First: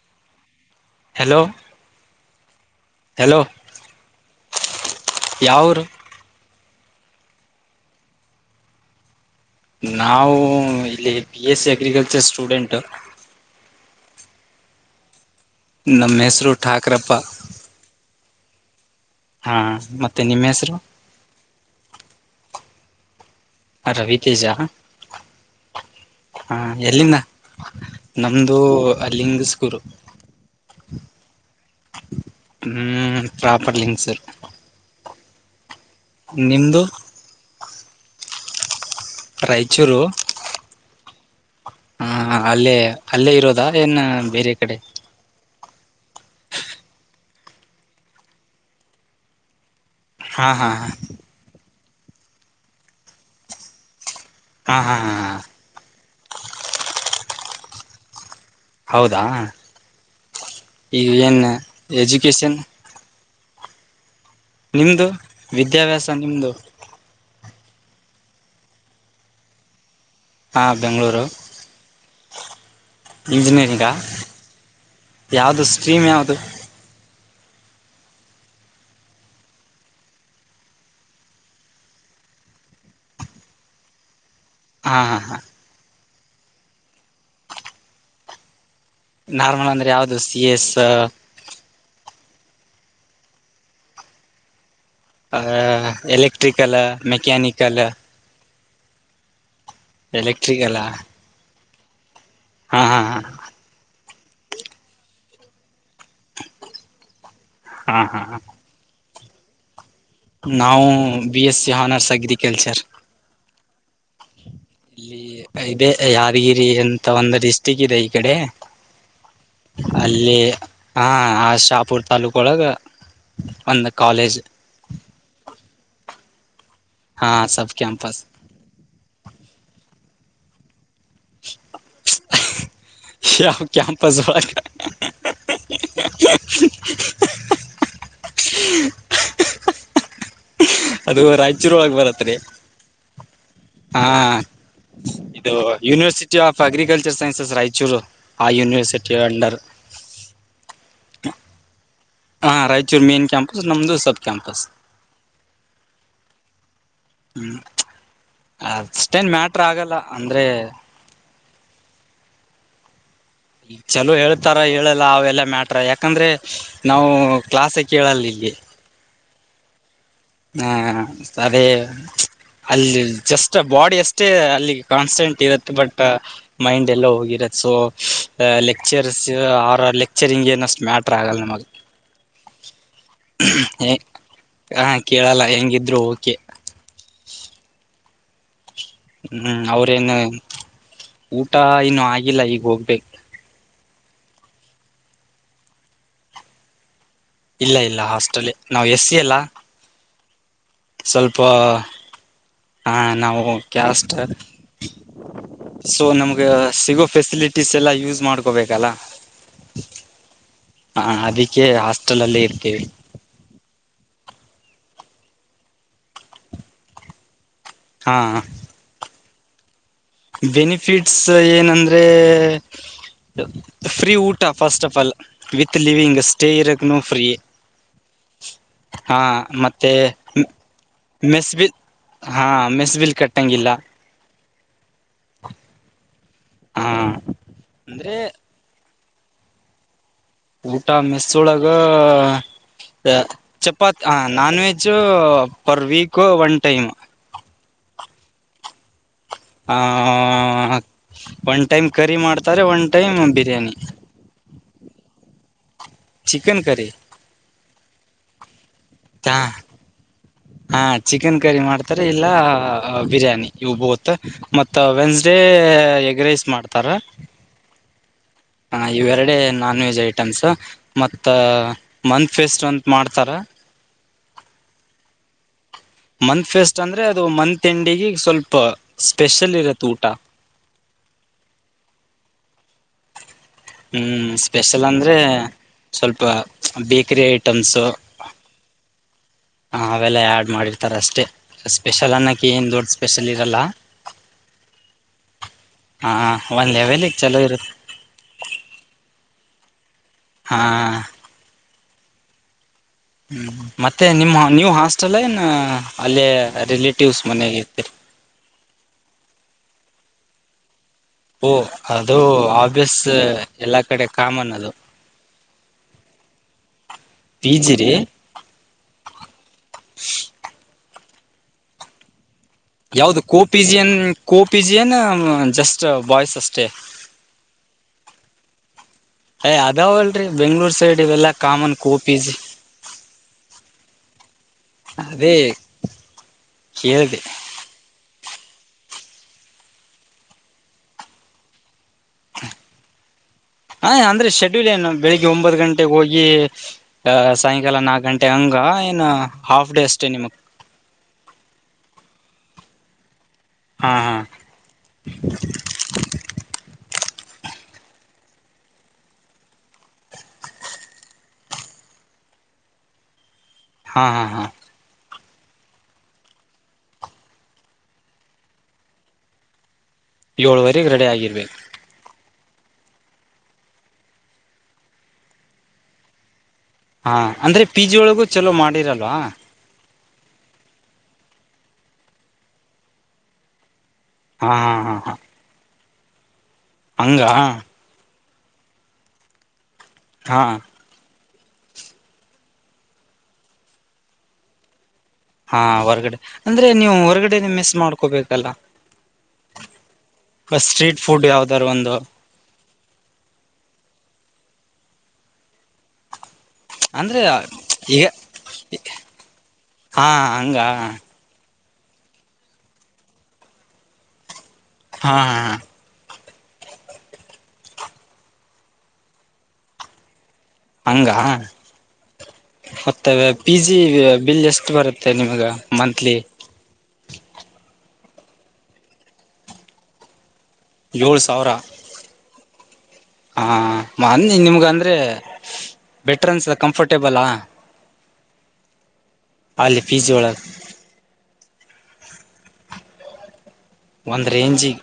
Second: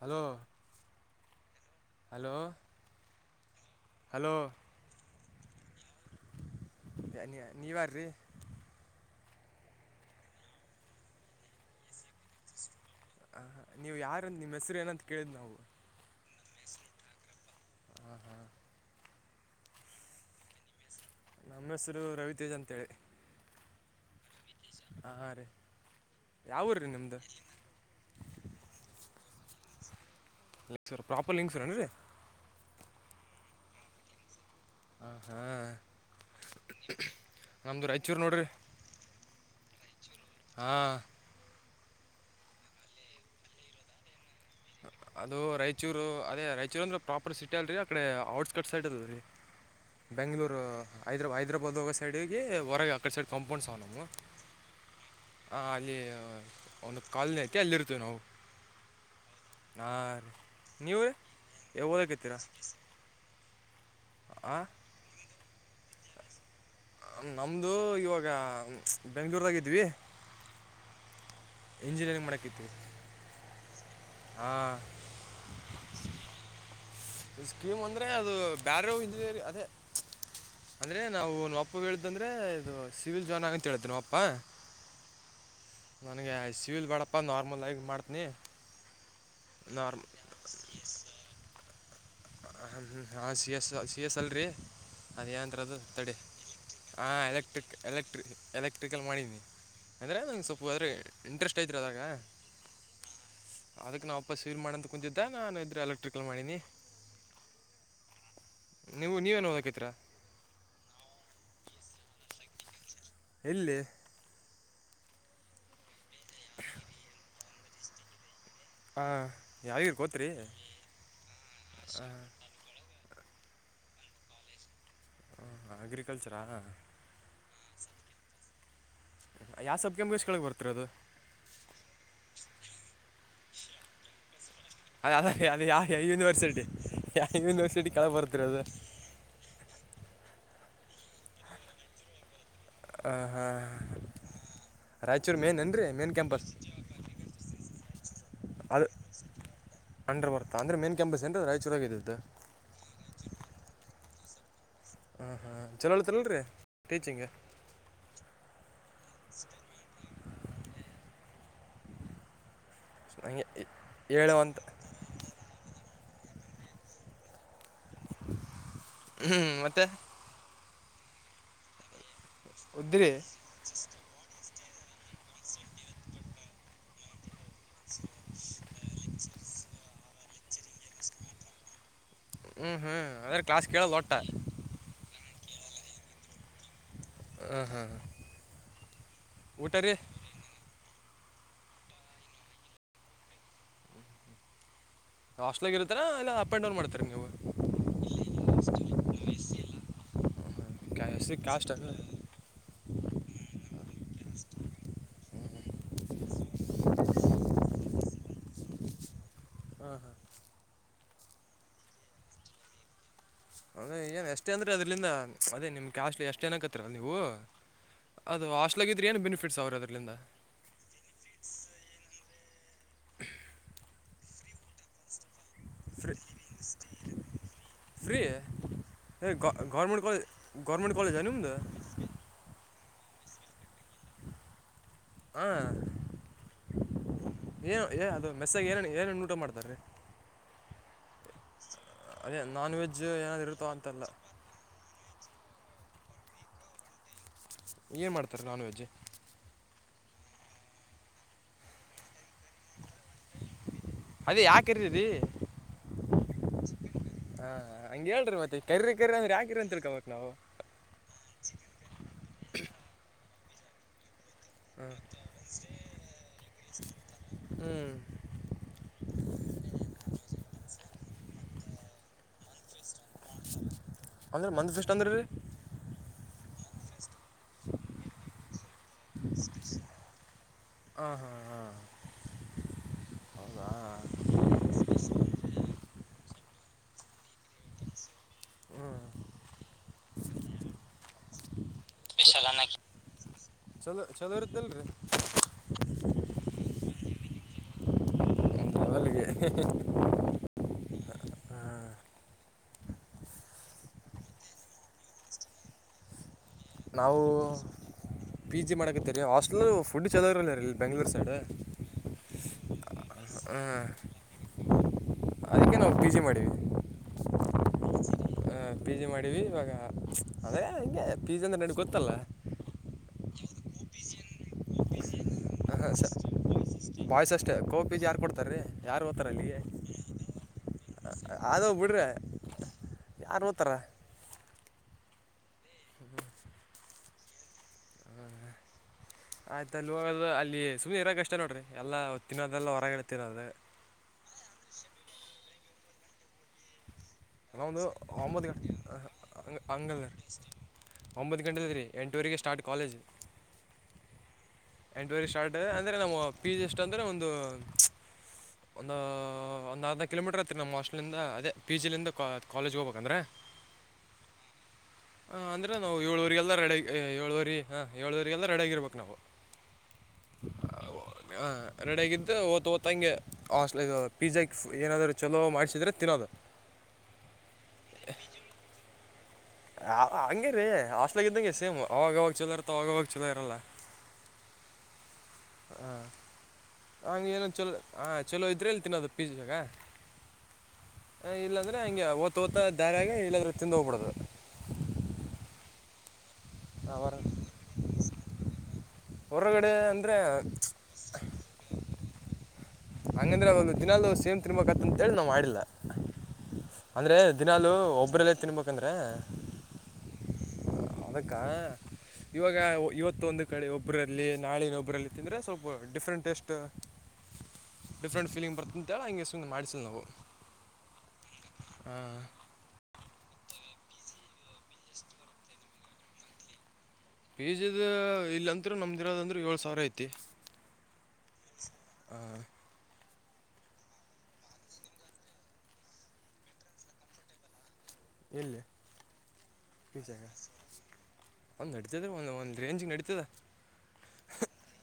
Hello hello hello hello ಯವ್ಊರು ನೀ ನೀವಾರ್ರಿ ನಾವು ಇಲ್ಲಿ B S C agriculture student ನೀವು ಯಾರ ನಿಮ್ಮ ಹೆಸರು ಏನಂತ ಕೇಲಿದ್ ನಾವು ನಮ್ಮ ಹೆಸರು ಠಾಕ್ರಪ್ಪ ಹಾಂ ಹಾಂ, ಹಾ ಮತ್ತೆ ನಿಮ್ ಹೆಸರು ನಮ್ ಹೆಸರು ರವಿ ತೇಜ್ ಅಂತೇಳಿ ರವಿ ತೆಜಾ ಹಾಂ ಹಾಂ ರೀ ಹಾ ಯಾವ ಊರು ರೀ ಎಲ್ಲಿಂದ ನಿಮ್ಮದು ನಮ್ದು ಅಲ್ಲಿಂಗಸ್ಗೂರು ಲಿಂಗ್ಸೂರು ಪ್ರಾಪರ್ ಲಿಂಗ್ಸೂರೇನು ರೀ ಹ್ಮ್ ಪ್ರಾಪರ್ ಲಿಂಕ್ ಸರ್ ಹಾ ನಮದು ರಾಯಚೂರು ನೋಡ್ರಿ ರಾಯಚೂರು ಹಾ ಹಾ ಅಲ್ಲೇ ಅಲ್ಲೇ ಇರೋದಾ ಏನ್ ಬೇರೆ ಕಡೆ ಅದು ರಾಯಚೂರು ಅದೇ ರಾಯಚೂರು ಅಂದ್ರೆ ಪ್ರಾಪರ್ ಸಿಟಿ ಅಲ್ರರಿ ಅಕಡೆ ಔಟ್ಸ್ಕಟ್ ಸೈಡ್ ಅದ ರೀ ಹಾ ಬೆಂಗ್ಳೂರು ಹಾ ಹೈದ್ರ ಹೈದರಬಾದ್ ಹೋಗೊ ಸೈಡ್ ಹೊಗಿ ಹೊರಗ ಅಕ್ಕಡ್ ಸೈಡ್ ಕಂಪೌಂಡ್ಸ್ ಅವನವು ಹಾ ಹಾ ಹಾ ಹ ಅಲ್ಲಿ ಅವನು ಕಲ್ನ ಐತಿ ಅಲ್ಲಿರ್ತೇವಿ ನಾವು ಹೌದಾ ಹಾಂ ರೀ ನೀವು ಈಗ ರೀ ಏನ್ ಏ ಓದಕತ್ತೀರಾ ಎಜುಕೇಶನ್ ಹಾಂ ನಿಮ್ದು ವಿದ್ಯಾಭ್ಯಾಸ ನಿಮ್ದು ನಮ್ದ ಇವಾಗ ಬೆಂಗ್ಳೂರದಾಗಿದ್ವಿ ಹಾಂ ಬೆಂಗಳೂರು ಇಂಜಿನಿಯರಿಂಗ್ ಮಾಡಕ್ಕಿತ್ತು ಇಂಜಿನಿಯರಿಂಗಾ ಹಾಂ ಯಾವದು ಸ್ಟ್ರೀಮ್ ಯಾವುದು ಸ್ಕೀಮ್ ಅಂದ್ರೆ ಅದು ಬ್ಯರೆ ಹಿಂದೇರಿ ಅದೇ ಅಂದ್ರೆ ನಾವು ನ ಅಪ್ಪ ಹೇಳತಂದ್ರೆ ಇದು ಸಿವಿಲ್ ಜಾಯಿನ್ ಆಗಿ ಅಂತ ಹೇಳತಿ ನಮ್ಮ ಅಪ್ಪಾ ಹಾ ಹಾ ಹಾ ನನಗೆ ಸಿವಿಲ್ ಬಾಡಪ್ಪ ನಾರ್ಮಲ್ ಆಗಿ ಮಾಡ್ತ್ನಿ ನಾರ್ಮಲ್ ಅಂದ್ರೆ ಯಾವ್ದ್ ಸಿ ಎಸ್ ಹ ಹ ಹಾ ಸಿ ಎಸ್ ಸಿ ಎಸ್ ಅಲ್ರಿ ಅದೇಏಂತ್ರದು ತಡೆ ಎಲೆಕ್ಟ್ರಿಕಲ್ ಹ ಎಲೆಕ್ಟ್ರಿಕ್ ಮೆಕ್ಯಾನಿಕಲ್ ಎಲೆಕ್ಟ್ರಿಕ್ ಎಲೆಕ್ ಎಲ್ಕ್ರಿಕಲ್ ಮಾಡಿನಿ ಅಂದರೆ ನಂಗೆ ಎಲೆಕ್ಟ್ರಿಕಲ್ ಸ್ವಲ್ಪ ಇಂಟ್ರೆಸ್ಟ್ ಐತ್ರ್ ಅದಾಗ ಹಾ ಹಾ ಹಾ ಅದಕ್ಕೆ ನಾವುಾಪ್ಪಸ್ ಸವೀರ್ ಮಾಡಂತ ಕುಂಂತಿದ್ದೆ ನಾನು ಇದ್ದೆ ಎಲೆಕ್ಟ್ರಿಕಲ್ ಮಾಡೀನಿ ಹಾ ಹಾ ನೀವು ನೀವೇನ್ ಓದಕತಿರಾ ನಾವು ಬಿ ಎಸ್ ಸಿ ಹನರ್ಸ್ ಆಗಿದ್ದಿ ಕೆಲ್ಸರ್ ಎಲ್ಲಿ ಇಲ್ಲಿ ಇದೆ ಯಾದಗಿರಿ ಎಂತ ಒಂದು ಡಿಸ್ಟಿಕ್ ಇದೆ ಈ ಕಡೆ ಯಾವ್ದು ಗೊತ್ತ್ರಿ ಅಲ್ಲಿ ಹಾ ಆ ಶಾಪುರ್ ತಾಲೂಕ ಒಳಗ ಅಂದ ಕಾಲೇಜ್ ಅಗ್ರಿಕಲ್ಚರಾ ಹಾ ಸಬ್ ಕಂಪಸ್ ಯಾವ ಸಬ್ಕಮಗೆ ಎಷ್ಟ ಕೆಳಗ್ ಬರ್ತಿರ ಅದು ಶ ಅವ ಕ್ಯಾಂಪಸ್ ಜೋಳ ಅದ ಅದ ಅದು ಯಾವ ಯಾವ ಯೂನಿವರ್ಸಿಟಿ ಯಾವ ಯೂನಿವರ್ಸಿಟಿ ಕಳ ಬರ್ತಿರೋದು ಹಾ ಹಾ ಅದು ರಾಯಚೂರು ಒಳಗೆ ಬರತ್ರಿ ಹ ಹಾ ಇದು ಮೇನ್ ಏನು ರೀ main university campus of agriculture sciences Raichur ಆ ಯೂನಿವರ್ಸಿಟಿ ಎಳ್ಳರ್ ಅಂಡ್ರ ಬರ್ತಾ ಅಂದ್ರೆ ಮೇನ್ ಕ್ಯಾಂಪಸ್ ಏನ ರಾಯಚೂರಾಗ್ದತ್ತು ಕ ಕೆಂಪಸ್ ಹ್ಮ ಹಾ್ ಚಲೋ ಹಳ್ತಲ್ರರಿ ಟೀಚಿಂಗ್ ಅಷ್ಟೇನ್ ಮ್ಯಾಟ್ರ ಆಗಲ್ಲ ಅಂದ್ರೆ ಹಂಗೆ ಚಲೋ ಹೇಳು ಹೇಳ್ತಾರ ಅಂತ ಹೇಳಲ್ಲ ಅವೆಲ್ಲಾ ಮ್ಯಾಟ್ರ ಯಾಕ ಯಾಕಂದ್ರೆ ನಾವು ಕ್ಲಾಾಸ ಕೇಳಲ್ಲ ಇಗೆ ಹ್ಮ್ ಮತ್ತೆ ಹಾ ಸರಿ ಅಲ್ಲಿ ಉದ್ದಿರಿ ಜಸ್ಟ್ ಬಾಡಿ ಅಷ್ಟೇ ಅಲ್ಲಿ ಕಾನ್ಸ್ಟೆಂಟ್ ಇರುತ್ತೆ ಬಟ್ ಮೈಂಡ್ ಎಲ್ಲ ಹೋಗಿರತ್ತೆ ಸೊ ಲೆಕ್ಚರ್ಸ್ ಆರ ಲೆಕ್ಚರಿಂಗ್ ಏನಷ್ಟು ಮ್ಯಾಟ್ರ ಆಗಲ್ಲ ನಮಗೆ ಹ್ಮ್ ಹ್ಮ್ ಅದ್ರ ಕ್ಲಾಸ್ ಕೇಳೋದ ಹೊಟ ಹ ಕೇಳಲ್ಲ ಹೆಂಗಿದ್ರು ಓಕೆ ಹ್ಞೂ ಹ್ಮ್ ಊಟ ರೀ ಅವ್ರೇನು ಊಟ ಇನ್ನು ಆಗಿಲ್ಲ ಈಗ ಹೋಗ್ಬೇಕು ಹಾಸ್ಟ್ಲ್ಗ ಇರ್ತರ ಇಲ್ಲ ಅಪ್ ಅಂಡ್ ಡೌನ್ ಮಾಡತಾರೆ ನೀವು ಇಲ್ಲ ಇಲ್ಲ ಹಾಸ್ಟೆಲ್ ನಾವವು ಎಸ್ಸ ಅಲ್ಲ ಹರಿ ಕಾಸ್ಟ್ ಅ ಹಾ ನಾವು ಕಷ್ಟ ಸೊ ನಮ್ಗೆ ಸಿಗೋ ಫೆಸಿಲಿಟೀಸ್ ಎಲ್ಲ ಯೂಸ್ ಮಾಡ್ಕೊಬೇಕಲ್ಲ ಹ್ಮ ಹಾ ಹಾ ಅದಕ್ಕೆ ಹಾಸ್ಟೆಲ್ ಅಲ್ಲೇ ಇರ್ತೇವಿ ಅದ ಏನ್ ಎಷ್ಟೇ ಅಂದ್ರೆ ಅದ್ರಲಂದ ಅದೇ ನಿಮ್ ಕ್ಯಾಸ್ಟ್ ಎಷ್ಟ್ ಏನಕತ್ತರಿ ನೀವು ಹಾ ಅದು ಅಾಸ್ಟ್ಲಾಗಿದ್ರರಿ ಏನ್ ಬೆನಿಫಿಟ್ಸ್ ಅವ್ರದದು ಬೆನಿಫಿಟ್ಸ್ ಏನಂದ್ರೆ ಫ್ರೀ ಊಟ first of all with living stay ಇರಕ್ ನ ಫ್ರೀ ಫ್ರೀಯ ಹಾ ಮತ್ತೆ ಕಾಲೇಜಾ ನಿಮ್ಮದು ಮೆಸ್ಬಲ್ ಹಾ ಮೆಸ್ಬಲ್ ಕೆಟ್ಟಂಗಿಲ್ಲ ಹ ಏನು ಏ ಅಂದ್ರೆ ಅದು ಮೆಸ್ಸಾಗ ಏನಿ ಏನೇನು ಊಟ ಮಾಡ್ತಾರ್ರೀ ಊಟ ಮೆಸುಳಗ ಅದೇ ನಾನ್ ವೆಜ್ ಏನಾದ್ರು ಇರುತ್ತೋ ಚಪಾತಿ ಅಂತಲ್ಲ non veg per week one time ಏನ್ ಮಾಡ್ತಾರೆ ನಾನ್ ವೆಜ್ಜ್ ಹ ಒನ್್ ಟೈಮ್ ಕರಿ ಮಾಡ್ತಾರೆ ಒ ಟೈಮ ಬಿರಿಯಾನಿ ಕ್ಕೀ ರಿ ಚಿಕನ್ ಕಾರಿ ಹಂಗಗೆ ಹೇಳ್ರರಿ ಮತ್ತ ಕರಿ ಕರಿ ಅ್ರ ಯಕಿ ಅಂತಳ್ಕೋಬೇಕ ನಾವು ಹಾ ಚಿಕನ್ ಕರಿ ಮಾಡ್ತಾರೆ ಇಲ್ಲ ಬಿರಿಯಾನಿ ಇವು ಬೂತ್ ಮತ್ತ ವೆನ್ಸ್ಡೇ ಎಗ ರೈಸ್ ಮಾಡ್ತಾರ ಹ್ಞೂ ಹ ಇವೆರಡ ನಾನ್ ವೆಜ್ ಐಟಮ್ಸ್ ಮತ್ತ ಮಂತ್ ಫೆಸ್ಟ್ ಅ ಅಂದ್ರ ಮಂದದ ಎಷ್ಟ ಅಂದ್ರೀ ಮತ್ ಫೆಸ್ಟ್ ಅಂದ್ರೆ ಅದು ಮಂತ್ ತಿಂಡಿಗೆ ಸ್ವಲ್ಪ ಸ್ಪೆಷಲ್ ಇರತ್ತೆ ಊಟ [inaudible] ಹಾಂ ಹಾಂ ಹಾಂ ಹೌದಾ ಹ್ಮ್ ಸ್ಪೆಷಲ್ ಅಂದ್ರೆ ಸ್ವಲ್ಪ ಬೇಕರಿಿ ಐಟಮ್ಸು ಹ್ಞೂ ಹ ಅವೆಲ್ಲ ಆಡ್ ಮಾಡಿರ್ತಾರ ಅಷ್ಟೇ ಸ್ಪೆಷಲ್ ಅನ್ನೋಕ್ಕೆ ಏನು ದೊಡ್ಡ ಸ್ಪೆಷಲ್ ಇರೋಲ್ಲ ಚಲೋ ಚಲೋ ಇರುತ್ತಲ್ರಿ ಹಾ ಒಂದ್ ಲೆವೆಲ್ಗ್ ಚಲೋ ಇರುತ್ತೆ ಅಿಗೆ ಹಾ ಹ್ಮ್ ಮತ್ತೆ ನಿಮ್ಮ್ ನೀವು್ ಹಾಸ್ಟೆಲ್ ಏನ್ ಅಲ್ಲಿೇ ನಾವು ಪಿ ಜಿ ಮಾಡಕತ್ತೀ ರ ಹಾಸ್ಟೆಲ್ ಫುಡ್ ಚೆಲೋರಲ್ಲ ರ ಇಲ್ಲಿ ಬೆಂಗ್ಳೂರು ಸೈಡ್ ಓ ಅದು ಆಬ್ಿಯಸ್ ಎಲ್ಲಾ ಕಡೆ ಕಾಮನ್ ಅದು ಅದಕ್ಕೆ ನಾವು ಕೆ ಜಿ ಮಾಡೀಿವವಿ ಪಿ ಜಿ ರೀ ಪಿ ಜಿ ಮಾಡೀಿವವಿ ಇವಾಗ ಅದೇ ಹಂಗೆ ಪೀ್ಜ ಅಂದೆ ನಡು ಗೊತ್ತಲ್ಲ ಯಾವದು ಕೋ ಪಿ ಜಿಯನ್ ಕೋ ಪಿ ಜಿ ನ ಜಸ್ಟ್ ಹಾಂ ಬಾಯ್ಸ್ ಅಷ್ಟೇ ಪ ಜಿ ಯಾರ್ ಕೊಡ್ತಾರೀ ಯ್ ಅದಾವ ಅಲ್ರಿ ಬೆಂಗ್ಳೂರ್ ಸೈಡ್ ಇವೆಲ್ಲಾ ಕಾಮನ್ ಕೋಪೀಜ ಮೂ ತರ ಅದೇ ಹ ಳಿದೆ ಹ್ಮ ಆಯ್ತಲ್ಲಿ ಅಲ್ಲಿ ಸುಮಿ ಇರ ಅಷ್ಟ ನೋಡ್ರಿ ಎಲ್ಲ ತಿನ್ನೋದೆಲ್ಲ ಹೊರಗಡೆ ತಿನ್ನೋದು ಹಾ ಅಂದ್ರೆ ಶೆಡ್ಯೂಲ್ ಏನು ಬೆಳಿಗ್ಗೆ ಒಂಬತ್ತು ಗಂಟೆಗೆ ಹೋಗಿ ಅ ಸಾಯಂಕಾಲ ನಾವೊಂದು ನಾಕ್ು ಗಂಟೆ ಒಂಬತ್ತು ಹಂಗ ಏನು ಹಾಫ್ ಡೇ ಹಂಗಲ್ಲ ಅಷ್ಟೇ ರೀ, ನಿಮಕ್ ಒಂಬತ್ತು ಗಂಟೆ ರೀ ಎಂಟೂಊರಿಗೆ ಸ್ಟ್ ಕಾಲೇಜ್ ಹಾ ಹಾ ಎಂಟುವರೆ ಸ್ಟಾರ್ಟ್ ಅದೆ ಅಂದ್ರೆ ನಮ್ಮ ಪಿ ಜಿ ಅಷ್ಟ ಅಂದ್ರೆ ಒಂದು ಒಂದು ಒಂದು ಅರ್ನು ಕಿಲೋಮೀಟರ್ ಐತ್ರಿ ನಮ್ಮ ಹಾಸ್ಟೆಲ್ಿಂದ ಅದೇ ಪಿ ಜಿಲಿಂದ ಕಾಲೇಜ್ಗೆ ಹೋಗ್ಬೇಕಂದ್ರೆ ಹಾ ಹಾ ಹಾ. ಹ ಅಂದ್ರೆ ನಾವು ಏಳುವರಿಗೆಲ್ಲ ರೆಡ ಏಳುವರಿ ಹಾ ಏಳುವವರಿಗೆಲ್ಲ ರೆಡ ಆಗಿರ್ಬೇಕು ನಾವು. ಏಳುವರೆಗೆ ರೆಡಿ ಆಗಿರ್ಬೇಕು. ಓ್ತ ಓದ್ಂಗೆ ಹಸ್ ಪಿಜ್ಜಾ ಏನಾದ್ರು ಚಲೋ ಮಾಡಸಿದ್ರೆ ತಿನ್ನೋದು ಹಾ ಅಂದ್ರೆ ಪಿ ಜಿ ಒಳಗೂ ಚಲೋ ಮಾಡಿರಲ್ವಾ ಹಂಗಗೆ ರೀ ಆಾಸ್ಲಗ ಇದ್ದಂಗೆ ಸೇಮ್ ಅವಾಗವಾಗ ಛಲೋ ಇರ್ತ ಅವಾಗವಾಗ ಚಲೋ ಇರಲ್ಲ ಹಾ ಹಾ ಹಾ ಹಾ ಹಂಗ ಏನ ಚಲೋ ಹ ಚಲೋ ಇದ್ರೆ ಎಲ್ಲಿ ತಿನ್ನೋದು ಪೀಾಗ ಹಾ ಹ ಇಲ್ಲಾಂದ್ರೆ ಹಂಗೆ ಓ್ತ ಓತ ದಾರಾಗ ಇಲ್ಲಾದ್ರೆ ತಿಿಂದ ಹೋಗ್ಬಿಡ್ದ ಹಾ ಹೊರ್ಗಡೆ ಅಂದ್ರೆ ನೀವು ಹೊರ್ಗಡೆನೆ ಮಿಸ್ ಮಾಡ್ಕೋಬೇಕಲ್ಲ ಹೊರಗಡೆ ಅಂದರೆ ಬ ಸ್ಟ್ರೀಟ್ ಫುಡ್ ಯಾವ್ದಾರ ಒಂದು ಹಂಗಂದ್ರೆ ಅದೊಂದು ದಿನಾಲು ಸೇಮ್ ತಿನ್ಬೇಕುಕತ್ತ ಅಂತೇಳಿ ನಾವ್ ಮಾಡಿಲ್ಲ. ಅಂದ್ರೆ ದಿನಾಲು ಈಗ ಒಬ್ರಲ್ಲೇ ತಿನ್ಬೇಕಂದ್ರೆ. ಹಾ ಹಂಗ ಅದಕ್ಕ ಇವಾಗ ಇವತ್ತೊಂದು ಕಡೆ ಒಬ್ರಲ್ಲಿ. ನಾಳೆ ಇನ್ನೊಬ್ರಲ್ಲಿ ಹಾ ತಿಂದ್ರೆ ಹಾ ಸ್ವಲ್ಪ ಡಿಫ್ರೆಂಟ್ ಟೇಸ್ಟ್. ಟ ಡಿಫ್ರೆಂಟ್ ಫೀಲಿಂಗ್ ಬರ್ತದ ಅಂತ ಹೇಳಿ ಹಂಗೆ ಸುಮ್ನೆ ಮಾಡ್ಸಿಲ್ಲ ನಾವು. ಹಂಗ. [inaudible] ತಗ ಪಿಜಿ ಗ ಬಿಲ್ ಎಷ್ಟು ಬರುತ್ತ ನಿಮಗ ಮಂತ್ಲಿ. ಪಿ ಜಿದ ಇಲ್ಲಂತ್ರು ನಮ್ದಿರೋದಂದ್ರೆ ಏಳು ಸಾವಿರ ಐತಿ. ಏಳು ಸಾವಿರ. ಹ್ಮ್. ಹಾ ಮೊನ್ನಿ ನಿಮ್ಗಂದ್ರೆ. ಬೆಟರ್ ಅನ್ಸತ್ತ ಕಂಫರ್ಟೇಬಲ್ ಹಾ. ಇಲ್ಲಿ ಪಿ ಜಿ ಒಳಗ [inaudible] ಒಂದಡ್ ಇತ್ತದ್ರ ಒಂದ ಒಂದ್ ರೇಂಜ್ಗೆ ನಡೀತದ. ಒಂದ ರೇಂಜಿಗೆ.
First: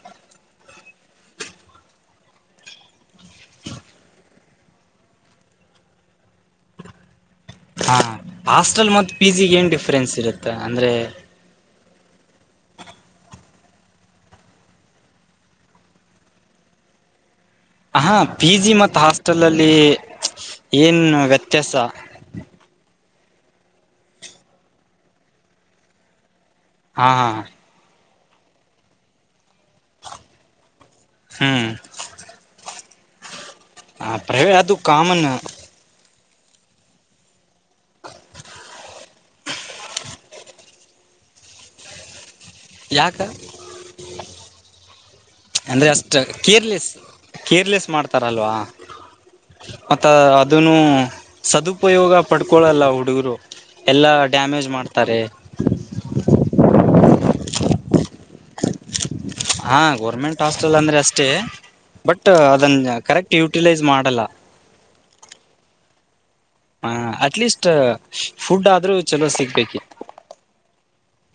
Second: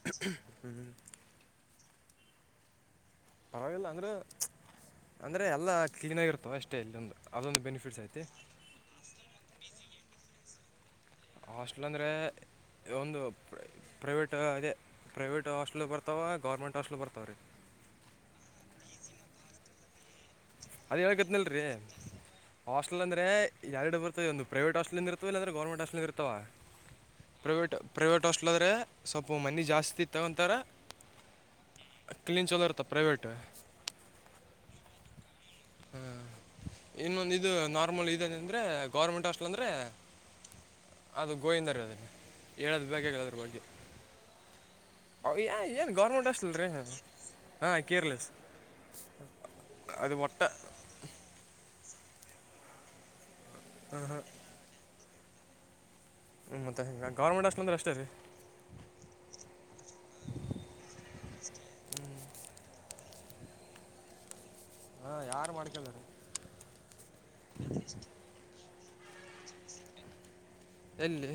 ಹ್ಮ್. ಪರವಾಗಿಲ್ಲ ಅಂದ್ರೆ ಅಂದ್ರೆ ಎಲ್ಲಾ ಕ್ಲೀನ್ ಆಗಿರ್ತವೆ ಅಷ್ಟೇ ಇಲ್ಲಿಂದು ಅದು. ಹಾ ಹಾಸ್ಟೆಲ್ ಮತ್ ಪಿ ಜಿ ಗೆ ಏನ್ ಡಿಫ್ರೆನ್ಸ್ ಇರುತ್ತೆ ಅಂದ್ರೆ. ಹಾಸ್ಟೆಲ್ ಅಂದ್ರೆ. ಒಂದು ಪ್ರೈವೇಟು ಅದೇ ಪ್ರೈವೇಟ್ ಹಾಸ್ಟ್ಲ್ ಬರ್ತಾವ ಗೌರ್ಮೆಂಟ್ ಹಾಸ್ಟ್ಲ್ ಬರ್ತಾವ್ರೀ. ಆಹಾ ಪಿ ಜಿ ಮತ್ ಹಾಸ್ಟೆಲ್ ಅಲ್ಲಿ. ಅದೇ ಏನ್ ಹೇಳಕತ್ನಲ್ರಿ ವ್ಯತ್ಯಾಸ ಹಾಸ್ಟೆಲ್ ಅಂದ್ರ. ಅ ಎರಡು ಬರ್ತಾವ ಒಂದು ಪ್ರೈವೇಟ್ ಹಸ್ಟ್ಲ್ ಇಂದ್ ಇರ್ತಾವ ಇಲ್ಲ ಅಂದ್ರೆ ಗೋರ್ಮೆಂಟ್ ಹಸ್ಟ್ಲ್ ಇರ್ತಾವ. ಹಾ. ಪ್ರೈವೇಟ್ ಹಾಸ್ಟ್ಲ ಅಂದ್ರೆ ಸ್ವಲ್ಪ ಮೊನೀ ಜಾಸ್ತಿ ತಗೊಂತಾರೆ ಹ್ಮ್ ಕ್ಲೀನ್ ಚಲೋ ಇರ್ತ. ತ್ತ ಪ್ರೈವೇಟ್. ಹ ಪ್ರೈವೇ ಅದು ಕಾಮನ್. ಇನ್ನೊಂದು ಇದು ನಾರ್ಮಲ್ ಇದೇನು ಅಂದ್ರೆ ಗೌರ್ಮೆಂಟ್ ಹಾಸ್ಟೆಲ್ ಅಂದ್ರೆ. ಅದು ಗೋವಿಂದ ರಿ ಅದು ಹೇಳದ ಯಾಕ ಬೇಕಾಗಿಲ್ಲ ಅದ್ರ ಬಗ್ಗೆ. ಅಂದ್ರೆ ಏನು ಅಷ್ಟು ಗೌರ್ಮೆಂಟ್ ಹಾಸ್ಟೆಲ್ ರೀ ಕೇರ್ಲೆಸ್ ಹಾಂ ಕೇರ್ಲೆಸ್ ಮಾಡ್ತಾರಲ್ವಾ. ಮತ್ತ ಅದು ಒಟ್ಟು ಅದನು ಸದು. ಉಪಯೋಗ ಪಡ್ಕೊಳ್ಳಲ್ಲ ಹುಡುಗುರು ಎಲ್ಲ ಡ್ಯಾಮೇಜ್ ಮಾಡ್ತಾರೆ. ಹ್ಮ ಮತ್ತೆ ಗೌರ್ಮೆಂಟ್ ಹೋಸ್ಟಿಲ್ ಅಂದ್ರೆ ಅಷ್ಟೇ ರೀ. ಹಾ ಗೌರ್ಮೆಂಟ್ ಹಾಸ್ಟೆಲ್ ಅಂದ್ರೆ ಅಷ್ಟೇ. ಬಟ್ ಅದನ್ನ ಕರೆಕ್ಟ್ ಯುಟಿಲೈಸ್ ಮಾಡಲ್ಲ. ಹಾಂ ಯಾರು ಮಾಡ್ಕೊಂಡಾರೆ ಹ ಅಟ್ಲೀಸ್ಟ್ ಫುಡ್ ಆದ್ರೂ. ಚಲೋ ಸಿಗ್ತೈತಿ. ಇಲ್ಲಿ.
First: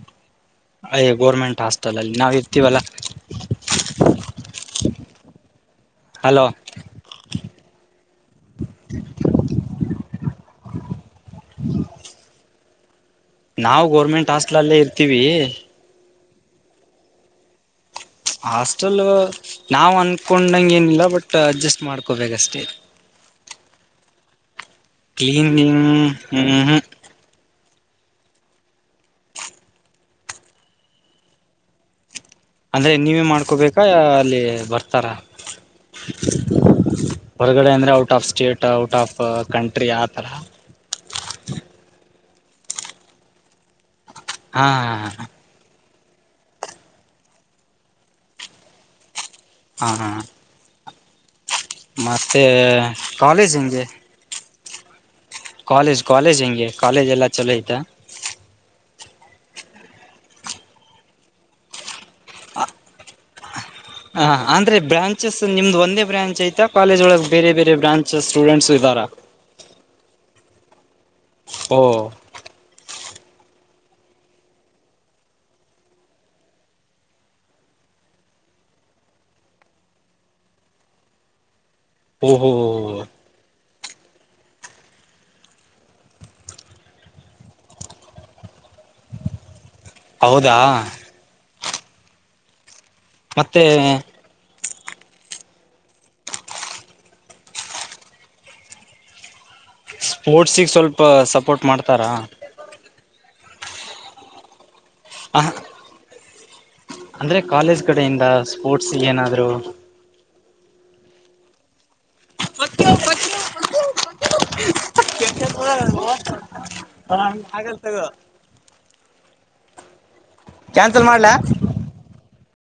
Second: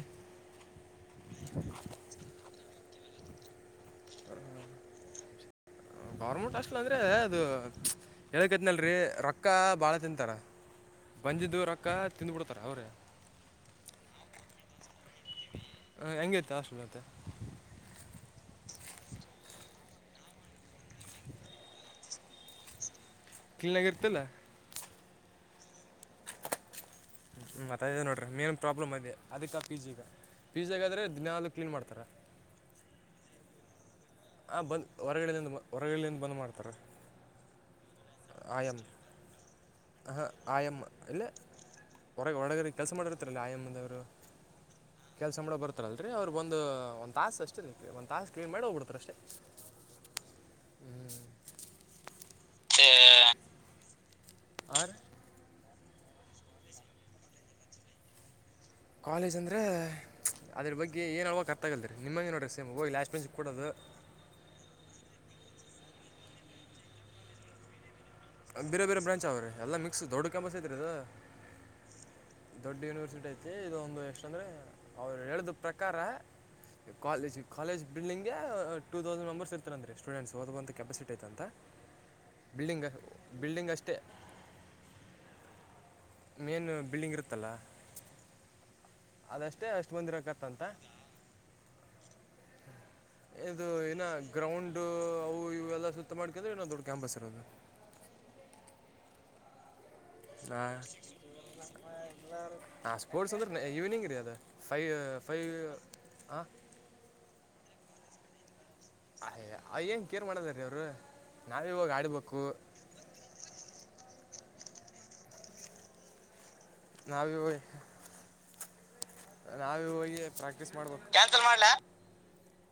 ಅಯ ಗೋರ್ಮೆಂಟ್ ಹಾಸ್ಟೈಲ್ ಅಲ್ಲಿ ನಾವ್ ಇರ್ತೀವಲ್ಲಾ. [unintelligible] [inaudible] ಗೌರ್ಮೆಂಟ್ ಹಾಸ್ಟೆಲ್ ಅಂದ್ರೆ [unintelligible] ಅದು ಹೇಳಕತಿನೀ ಅಲ್ರೀ ರೊಕ್ಕ ಬಾಳ ತಿಂತಾರ. ಬಂದಿದ್ದು ರೊಕ್ಕ ತಿಂದ್ ಬಿಡ್ತಾರ ಅವ್ರೆ. ನಾವು ಗೋರ್ಮೆಂಟ್ ಹಾಸ್ಟೆಲ್ ಅಲ್ಲೇ ಇರ್ತೀವಿ. ಹಾಂ ಹೆಂಗೈತೆ ಆಷ್ಟುಲ ಮತೆ. ಹಾಸ್ಟೆಲ್ ನಾವು ಅನ್ಕೊಂಡಂಗ ಏನಿಲ್ಲ ಬಟ್ ಅಡ್ಜಸ್ಟ್ ಮಾಡ್ಕೊ ಬೇಕಷ್ಟೇ. ಕಲ್ನಗ ಇರ್ತಲ್ಲ. ಕ್ಲೀನಿಂಗ್ ಹು ಹ್ಮ. ಮತ್ತದೆ ನೋಡ್ರರಿ ಮೇನ್ ಪ್ರಾಬ್ಲಮ್ ಅದೆ ಅದಕ್ಕೆ ಪಿ ಜಿಗ ಪಿ ಜಿಗಾದ್ರೆ ದಿನೂ ಕ್ಲೀನ್ ಮಾಡ್ತಾರೆ. ಅಂದ್ರೆ ನೀವೇ ಮಾಡ್ಕೋಬೇಕು. [unintelligible] ಅ ಅಲ್ಲಿ ಆ ಬಂದು ಬರ್ತಾರ ಹೊರಗಡೆಯಿಂದ ಬ- ಹೊರಗಡೆಯಿಂದ ಬಂದು ಮಾಡ್ತಾರೆ ಹೊರಗಡೆ ಅಂದ್ರೆ out. The state I'm out of country ಆಥರ. ಹೊರಗ ಒಳಗರಿ ಕೆಲಸ ಮಾಡಿರ್ತ್ತಾರಲ್ಲ ಆ ಎಮ್ಮಂದು. [unintelligible] ಅಂದ್ರೆ ಅವರು ಒಂದು ಒಂದು ತಾಸು ಅಷ್ಟೆ ರಿ ಒಂದು ತಾಸು ಕ್ಲೀನ್ ಮಾಡಿ ಹೋಗಿಬಿಡತಾರೆ ಅಷ್ಟೇ. ಹ್ಮ್ಮ್ ಹ್ಮ್ಮ್. [unintelligible] ಮತ್ತೆ ಕಾಲೇಜ್ ಹೆಂಗೆ. ಹಾ ರೀ. ಕಾಲೇಜ್ ಕಾಲೇಜ್ ಹೆಂಗೆ ಕಾಲೇಜ್ ಎಲ್ಲ ಚಲೋ ಆಯ್ತ್. ಕಾಲೇಜ್ ಅಂದರೆ ಅದ್ರ ಬಗ್ಗೆ ಏನ ಹೇಳಬೇಕು ಅರ್ಥ ಆಗವಲತ ರೀ ನಿಮಂಗ ನೋಡಿರಿ ಸೇಮ್ ಹೋಗಿ ಲಾಸ್ಟ್ ಬೆಂಚಿಗೆ ಕುಡೋದು. ಹ ಅಂದ್ರ ಬ್ರಾಂಚಸ್ ನಿಮ್ದು ಒಂದೇ ಬ್ರಾಂಚ್ ಅಯ್ತಾ ಕಾಲೇಜ್ ಒಳಗ್ ಬೇರೆ ಬೇರೆ ಬ್ರಾಂಚ್. ಸ್ಟೂಡೆಂಟ್ಸ್ ಬೇರೆ ಇದ್ದಾರ ಬೇರೆ ಬ್ರಾಂಚ್ ಅವ್ರಿ ಎಲ್ಲಾ ಮಿಕ್ಸ್ ದೊಡ್ಡ ಕ್ಯಾಂಪಸ್ ಐತ್ ಅದ ಓ ದೊಡ್ಡ ಯೂನಿವರ್ಸಿಟಿ. [unintelligible] ಇದೊಂದು ಎಸ್ಟ್ ರಿ ಅವ್ರು ಹೇಳದ ಪ್ರಕಾರ. College college building two thousand members ಇರ್ತಾರಂದ್ರ ಸ್ಟೂಡೆಂಟ್ಸ್ ಅದಂತ ಕೆಪಾಸಿಟಿ ಐತಂತ. ಓ ಓ ಹೋ. ಬಿಲ್ಡಿಂಗ್ ಬಿಲ್ಡಿಂಗ್ ಅಷ್ಟೇ. ಮೇನ್ ಬಿಲ್ಡಿಂಗ್ ಇರುತ್ತಲ್ಲ. ಅದಷ್ಟೇ ಅಷ್ಟ ಹೌದಾ ಮಂದಿರಕ್ಕತಂತ್. [unintelligible] ಮತ್ತೆ ಇದು ಇನ ಗ್ರೌಂಡ್. ಅವು ಇವೆಲ್ಲ ಸುತ್ತ ಮಾಡ್ಕೊಂಡ್ರೆ ಇನ್ನೊಂದು ದೊಡ್ಡ ಕ್ಯಾಂಪಸ್ ಹಾಕತೈತಿ. ಸ್ಪೋರ್ಟ್ಸಗೆ ಹಾಂ ಸ್ವಲ್ಪ ಸಪೋರ್ಟ್ ಮಾಡ್ತಾರಾ. ಕೋರ್ಟ್ಸ್ ಅಂದ್ರೆ ಈವ್ನಿಂಗ್ ರಿ ಅದ ಫೈವ್ ಫೈವ್ ಹ. ಅಂದ್ರೆ ಕಾಲೇಜ್ ಕಡೆಯಿಂದ ಸ್ಪೋರ್ಟ್ಸ್ ಏನಾದ್ರು. ದವರು ನಾವ ಇವಾಗ ಆಡಬೇಕು. Fuck you fuck you. ನಾವಿವಾಗ [unintelligible] ನಾವೇ ಹೋಗಿ ಪ್ರಾಕ್ಟೀಸ್ ಮಾಡ್ಬೇಕು ಮಾಡಬೇಕು ಕ್ಯಾನ್ಸಲ್ ಮಾಡ್ಲೆ.